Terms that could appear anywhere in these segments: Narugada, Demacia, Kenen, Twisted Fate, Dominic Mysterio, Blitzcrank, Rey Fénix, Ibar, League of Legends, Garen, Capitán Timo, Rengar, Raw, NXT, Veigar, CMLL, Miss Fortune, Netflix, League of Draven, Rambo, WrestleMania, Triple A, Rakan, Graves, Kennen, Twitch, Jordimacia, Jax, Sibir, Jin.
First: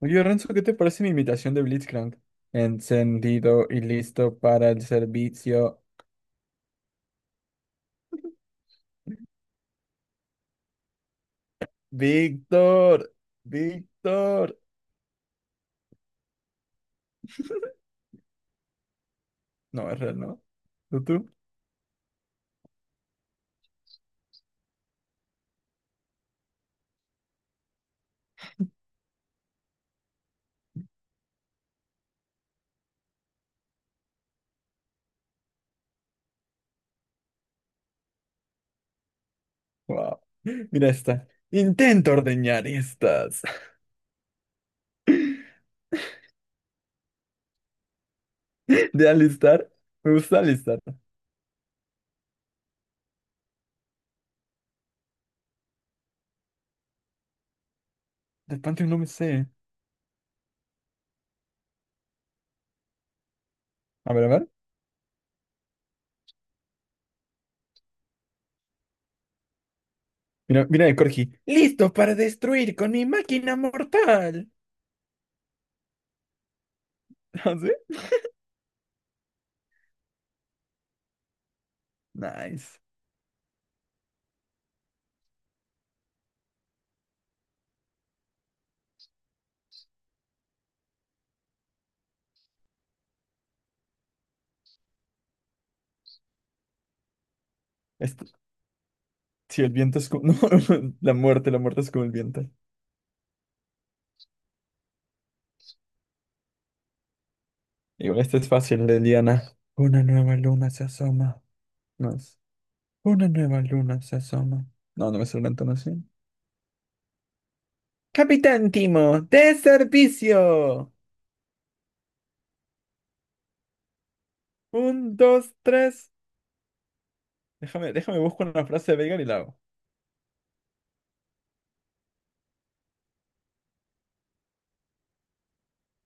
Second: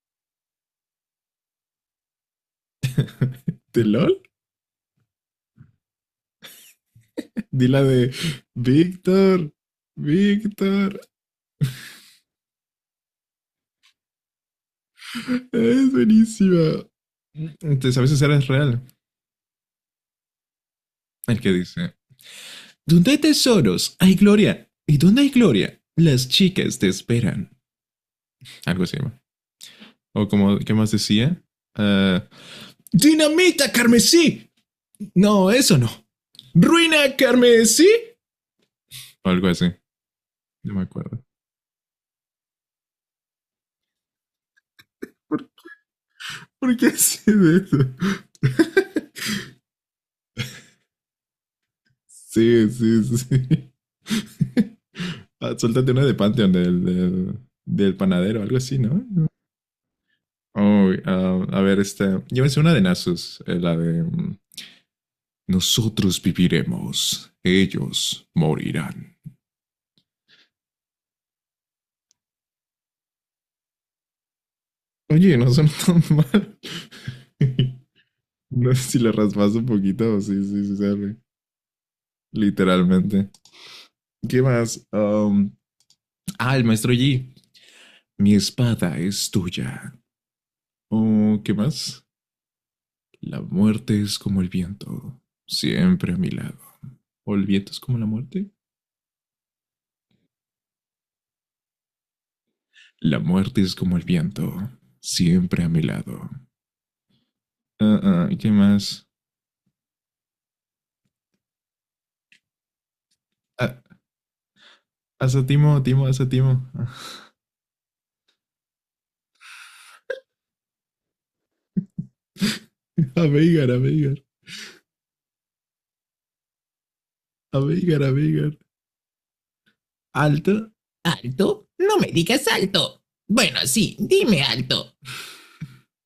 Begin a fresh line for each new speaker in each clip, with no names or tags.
Oye, Renzo, ¿qué te parece mi imitación de Blitzcrank? Encendido y
¿De LOL?
listo para el servicio.
Di la de Víctor, Víctor.
Víctor, Víctor.
Es buenísima. Entonces a veces eres real.
No, es real, ¿no? ¿Tú, tú?
El que dice, ¿dónde hay tesoros? Hay gloria. ¿Y dónde hay gloria? Las chicas te esperan. Algo así, ¿no? O como, ¿qué más decía? Eh, Dinamita carmesí. No, eso no. Ruina carmesí. O algo así.
Wow.
No me
Mira
acuerdo.
esta. Intento ordeñar estas.
¿Por, ¿Por qué hace eso?
De alistar. Me gusta alistar.
Sí, sí, sí. Ah, suéltate una de Pantheon del panadero,
De
algo así,
Pantheon no
¿no?
me sé.
Oh, ah, a ver, este. Llévense una de Nasus, la de.
A ver, a ver.
Nosotros viviremos, ellos morirán.
Mira, mira de Corgi. Listo para destruir con mi máquina mortal.
Oye, no son tan mal.
¿Ah, sí?
No sé si le raspas un poquito, sí, sí, sí, sale.
Nice.
Literalmente. ¿Qué más? Ah, el maestro Yi. Mi espada es tuya. Oh, ¿qué más? La muerte es como el viento, siempre a mi lado. ¿O el viento es como la
Esto,
muerte?
si el viento es como... No, la muerte es como el viento.
La muerte es como el viento, siempre a mi lado. Ah,
Igual
ah,
este es
¿qué
fácil de
más?
Diana. Una nueva luna se asoma. No es. Una nueva
Ah,
luna se asoma. No, no me
asa
suena tan
Timo,
así.
Timo, asa Timo.
Capitán Timo, de servicio.
A Veigar, a Veigar,
Un, dos, tres.
a
Déjame,
Veigar, a
déjame busco
Veigar.
una frase de Veigar y la hago.
¿Alto? ¿Alto? No me digas alto. Bueno, sí, dime alto.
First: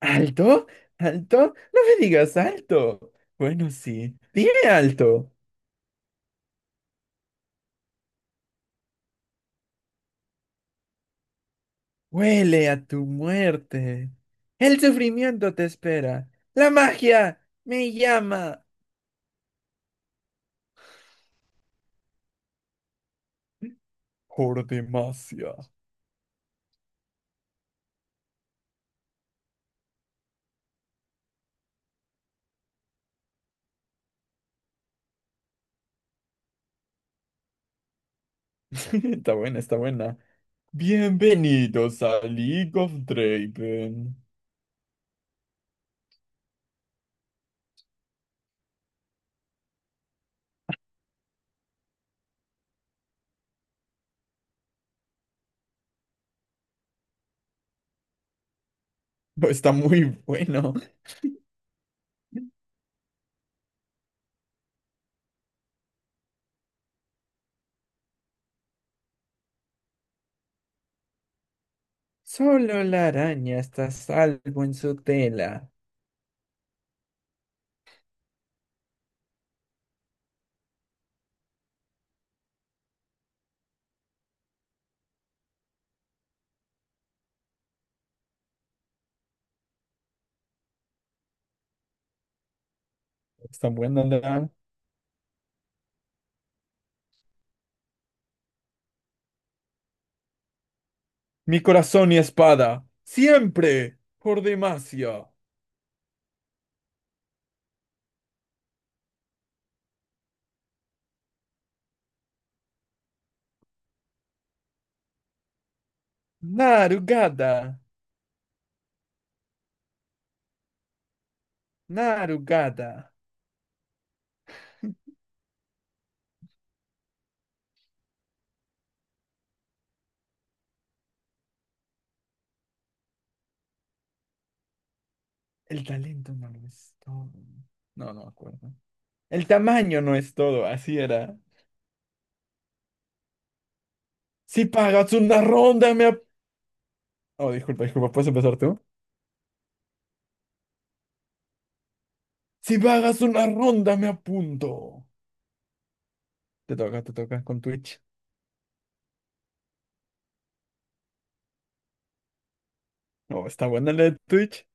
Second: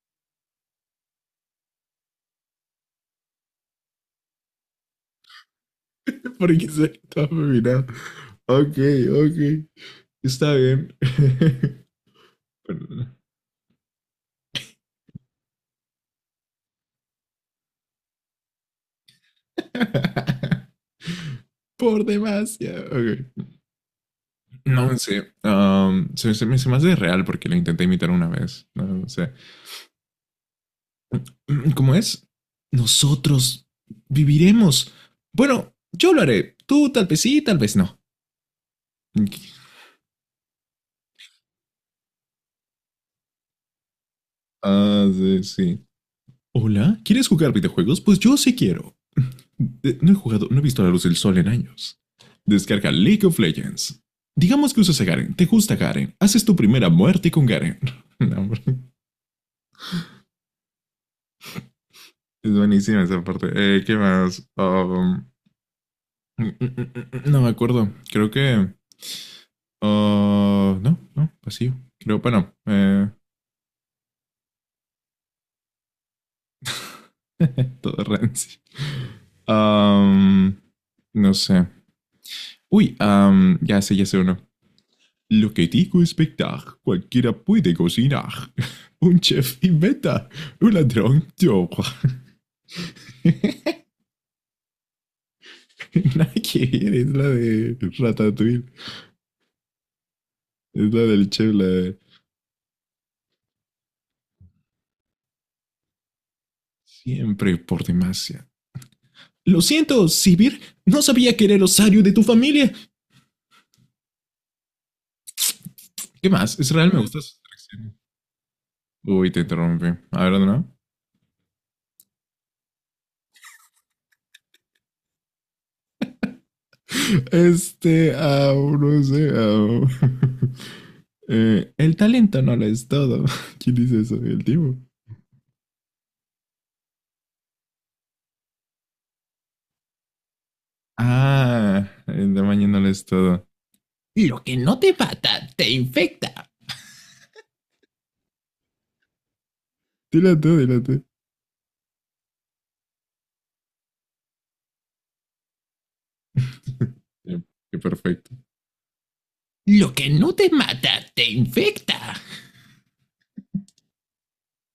¿Alto? ¿Alto? No me digas alto. Bueno, sí. Dime alto.
Porque se está mirando. Ok, ok. Está bien.
Huele a tu muerte. El sufrimiento te espera. La magia me llama.
Por demasiado. Ok. No, sé
Jordimacia.
se me hace real porque lo intenté imitar una vez. No, no sé. ¿Cómo es? Nosotros viviremos. Bueno, yo lo haré. Tú tal vez sí, tal vez no.
Está buena, está buena. Bienvenidos a League of Draven.
Ah, sí, sí. Hola, ¿quieres jugar videojuegos? Pues yo sí quiero. No he jugado, no he visto la luz del sol en años. Descarga League of Legends. Digamos que usas a Garen, te gusta Garen, haces tu primera muerte con Garen. No, hombre.
Está muy bueno.
Es buenísima esa parte. ¿Qué más? No me acuerdo. Creo que. Ah, no, no, vacío. Creo, bueno,
Solo la araña está a salvo en su tela.
todo rancio. Am, no sé. Uy, ya sé uno. Lo que digo es verdad. Cualquiera puede cocinar. Un chef inventa. Un ladrón roba.
Está buena la.
Nada que ver, es la de Ratatouille. Es la del chef,
Mi
la de...
corazón y espada. Siempre. Por Demacia.
Siempre por demasiado. Lo siento, Sibir. No sabía que era el osario de tu familia. ¿Qué más? Israel me gusta su
Narugada.
atracción. Uy, te interrumpí. A ver, ¿no?
Narugada.
Este, au, no sé, au. El talento no lo es todo. ¿Quién dice eso? El tipo.
El talento no lo es todo. No, no me acuerdo. El tamaño no es todo, así era.
Ah, el tamaño no lo es todo. Lo que
Si
no te
pagas una
mata, te
ronda, me... ap-
infecta.
Oh, disculpa, ¿puedes empezar tú?
Dile tú, dile tú.
Si pagas una ronda, me apunto. Te toca
Sí,
con
qué
Twitch.
perfecto. Lo que no te mata, te infecta.
No, está buena la de Twitch.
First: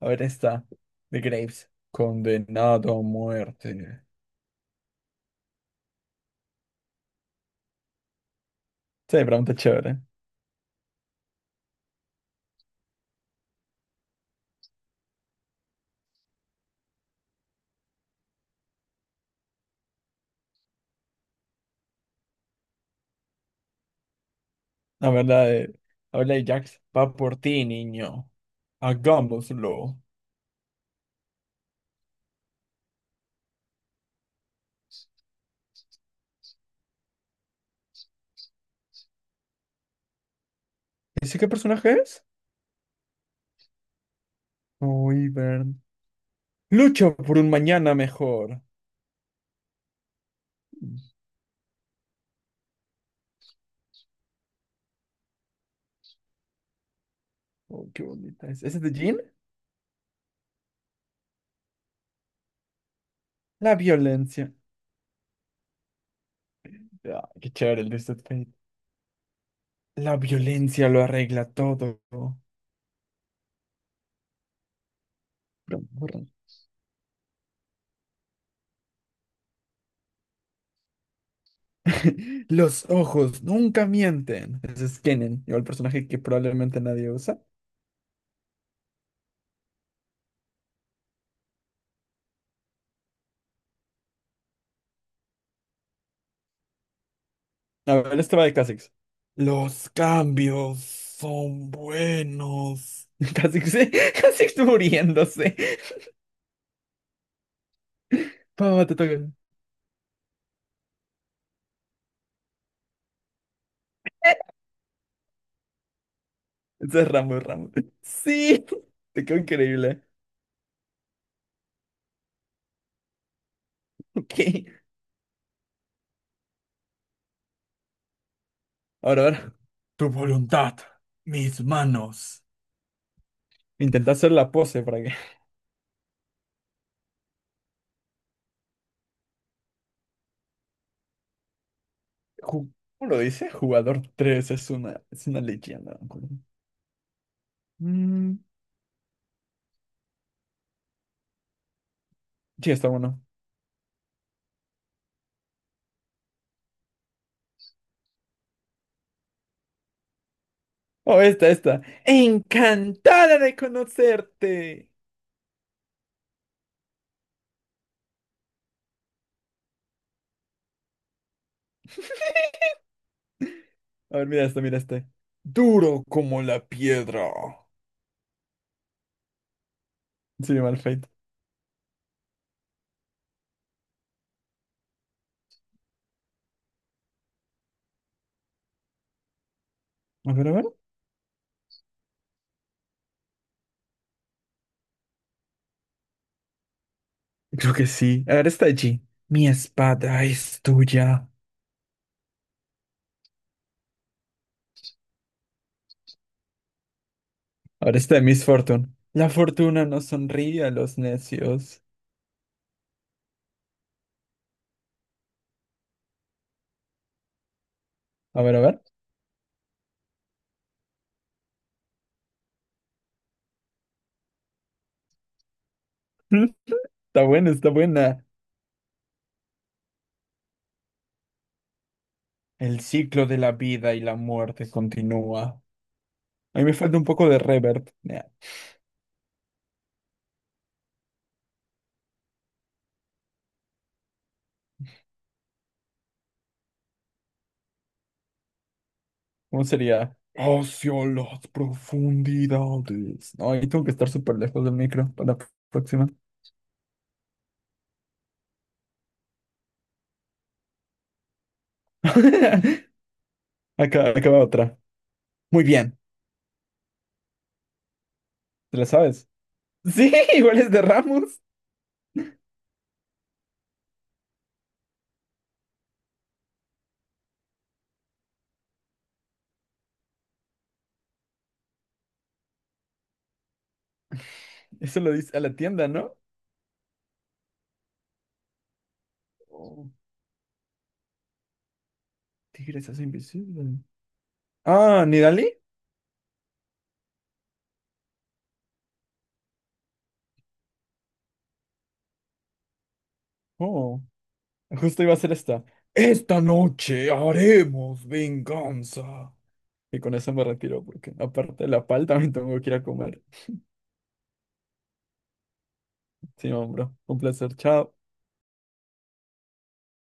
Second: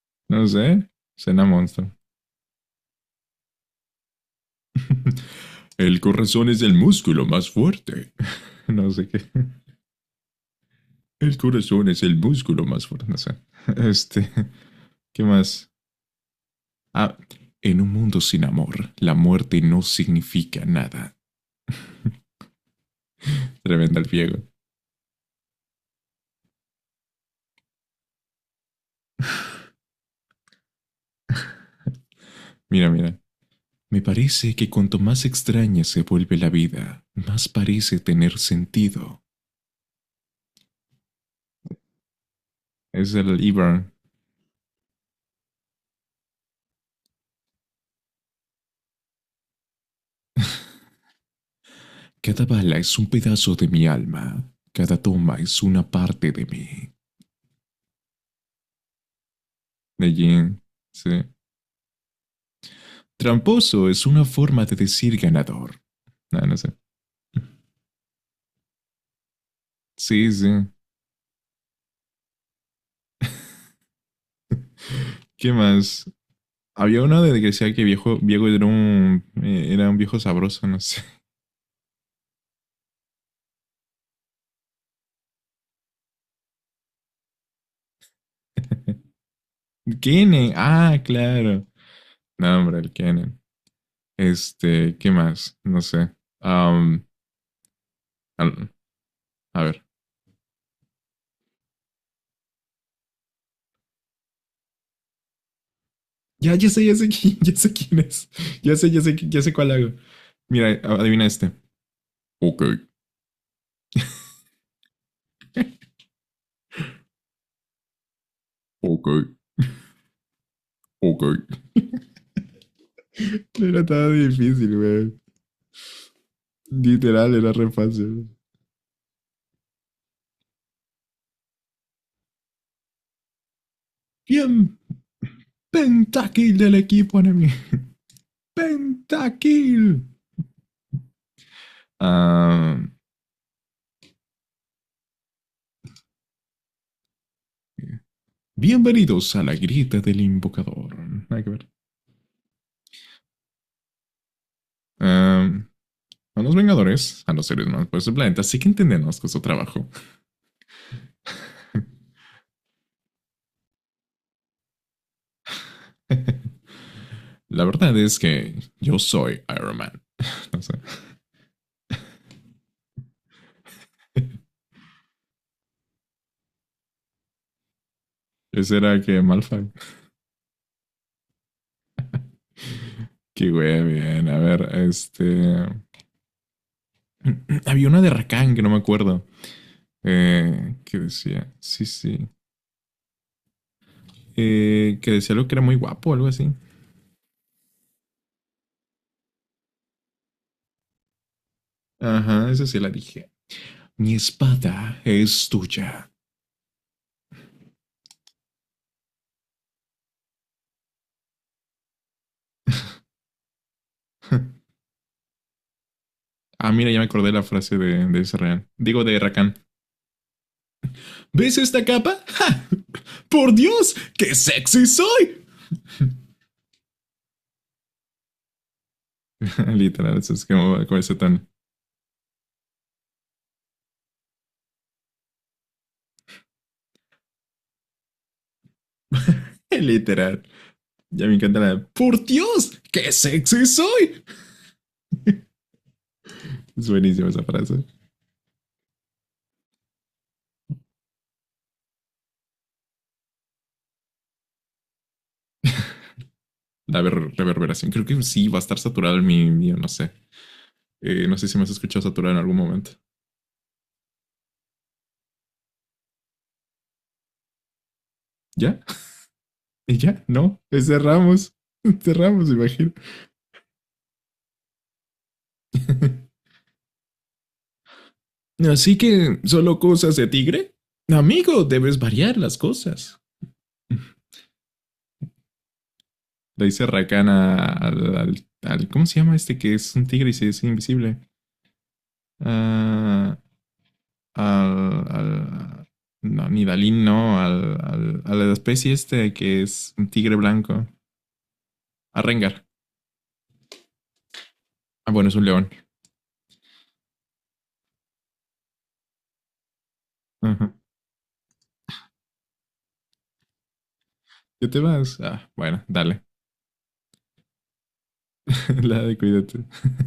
A ver,
No
está.
sé.
De
Cena
Graves.
monstruo.
Condenado a muerte.
El corazón es el músculo más fuerte. No sé
Sí,
qué.
pregunta chévere.
El corazón es el músculo más fuerte. No sé. Este, ¿qué más? Ah, en un mundo sin amor, la muerte no significa nada. Tremenda el viejo.
A ver, la de. A ver, la de Jax. Va por ti, niño. Hagámoslo.
Mira, mira. Me parece que cuanto más extraña se vuelve la vida, más parece tener sentido.
¿Ese qué personaje es?
Es el Ibar.
Uy, Bern. Lucho por un mañana mejor.
Cada bala es un pedazo de mi alma. Cada toma es una parte de mí.
Oh, qué bonita es. ¿Ese es de Jean?
De Jin. Sí.
La
Tramposo es una
violencia.
forma de decir ganador. No, no sé.
Ah, qué chévere el Twisted Fate. La
Sí, sí.
violencia lo arregla todo.
¿Qué
Perdón,
más?
perdón.
Había uno de que decía que viejo, viejo era un viejo sabroso, no sé.
Los ojos nunca mienten. Ese es Kennen, igual el personaje que probablemente nadie usa.
Kenen, ah, claro. No, hombre, el Kenen. Este, ¿qué más? No sé. Am,
A ver, este va de
al-
Kha'Zix.
a ver.
Los cambios son buenos. Kha'Zix, Kha'Zix muriéndose.
Ya sé quién es.
Papá, te toca.
Ya sé cuál hago. Mira, adivina este. Ok,
Ese es Rambo, Rambo. Sí,
ok,
te quedó increíble.
ok. No era tan
Ok,
difícil, güey. Literal, era re fácil.
ahora. Tu voluntad, mis manos. Intenta hacer la
Bien,
pose para que.
pentakill del equipo enemigo. Pentakill.
Ju-
Ah,
¿Cómo lo dice? Jugador 3 es una leyenda. ¿No? Mm,
bienvenidos a la grieta del invocador. Hay que ver.
sí, está bueno.
Am, a los Vengadores, a los seres más poderosos del planeta, sí que entendemos que es su trabajo.
Oh, esta. Encantada de conocerte.
La verdad es que yo soy Iron Man. O sea,
A ver, mira este, mira este. Duro como la piedra.
ese era que Malfoy.
Sí, mal feito.
Que güey, bien. A ver, este. Había una de Rakan que no me acuerdo.
A ver, a ver.
Que decía. Sí, sí. Que decía algo que era muy guapo, o algo así.
Creo que sí. Ahora está esta. Mi espada es tuya.
Ajá, esa sí la dije. Mi espada es tuya.
Ahora está de Miss Fortune. La fortuna no sonríe a los necios.
Ah, mira, ya me acordé la frase de
A ver, a
Israel.
ver.
Digo, de Rakan. ¿Ves esta capa? ¡Ja! ¡Por Dios! ¡Qué sexy soy!
Mm, está buena, está buena.
Literal, eso es como con ese tono.
El ciclo de la vida y la muerte continúa. A mí me falta un poco de reverb.
Literal. Ya me encanta la ¡Por Dios! ¡Qué sexy soy! Es buenísima esa frase.
¿Cómo sería? Hacia las profundidades. No, ahí tengo que estar súper lejos del micro para la próxima.
Reverberación. Creo que sí, va a estar saturado el mi mío, no sé. No sé si me has escuchado saturado en algún momento.
Acá va otra. Muy bien, ¿te
¿Ya?
la sabes?
¿Y
Sí,
ya?
igual
No.
es de Ramos.
Cerramos. Cerramos. Imagino. Así que, ¿solo cosas de tigre? Amigo, debes variar las cosas. Le
Eso lo dice a la tienda, ¿no?
dice Rakana ¿cómo se llama este que
Oh,
es un tigre y se es invisible?
tigre se hace
Ah,
invisible. Ah,
al,
¿Nidali?
al- no, ni Dalín, no. A la especie este que es un tigre blanco. A Rengar.
Oh, justo
Ah,
iba a
bueno,
ser
es un
esta.
león.
Esta noche haremos venganza. Y con eso me
Ajá. Uh-huh.
retiro porque aparte de la palta me tengo que ir a comer.
¿Qué te vas? Ah, bueno, dale.
Sí, hombre, un placer. Chao.
La de cuídate.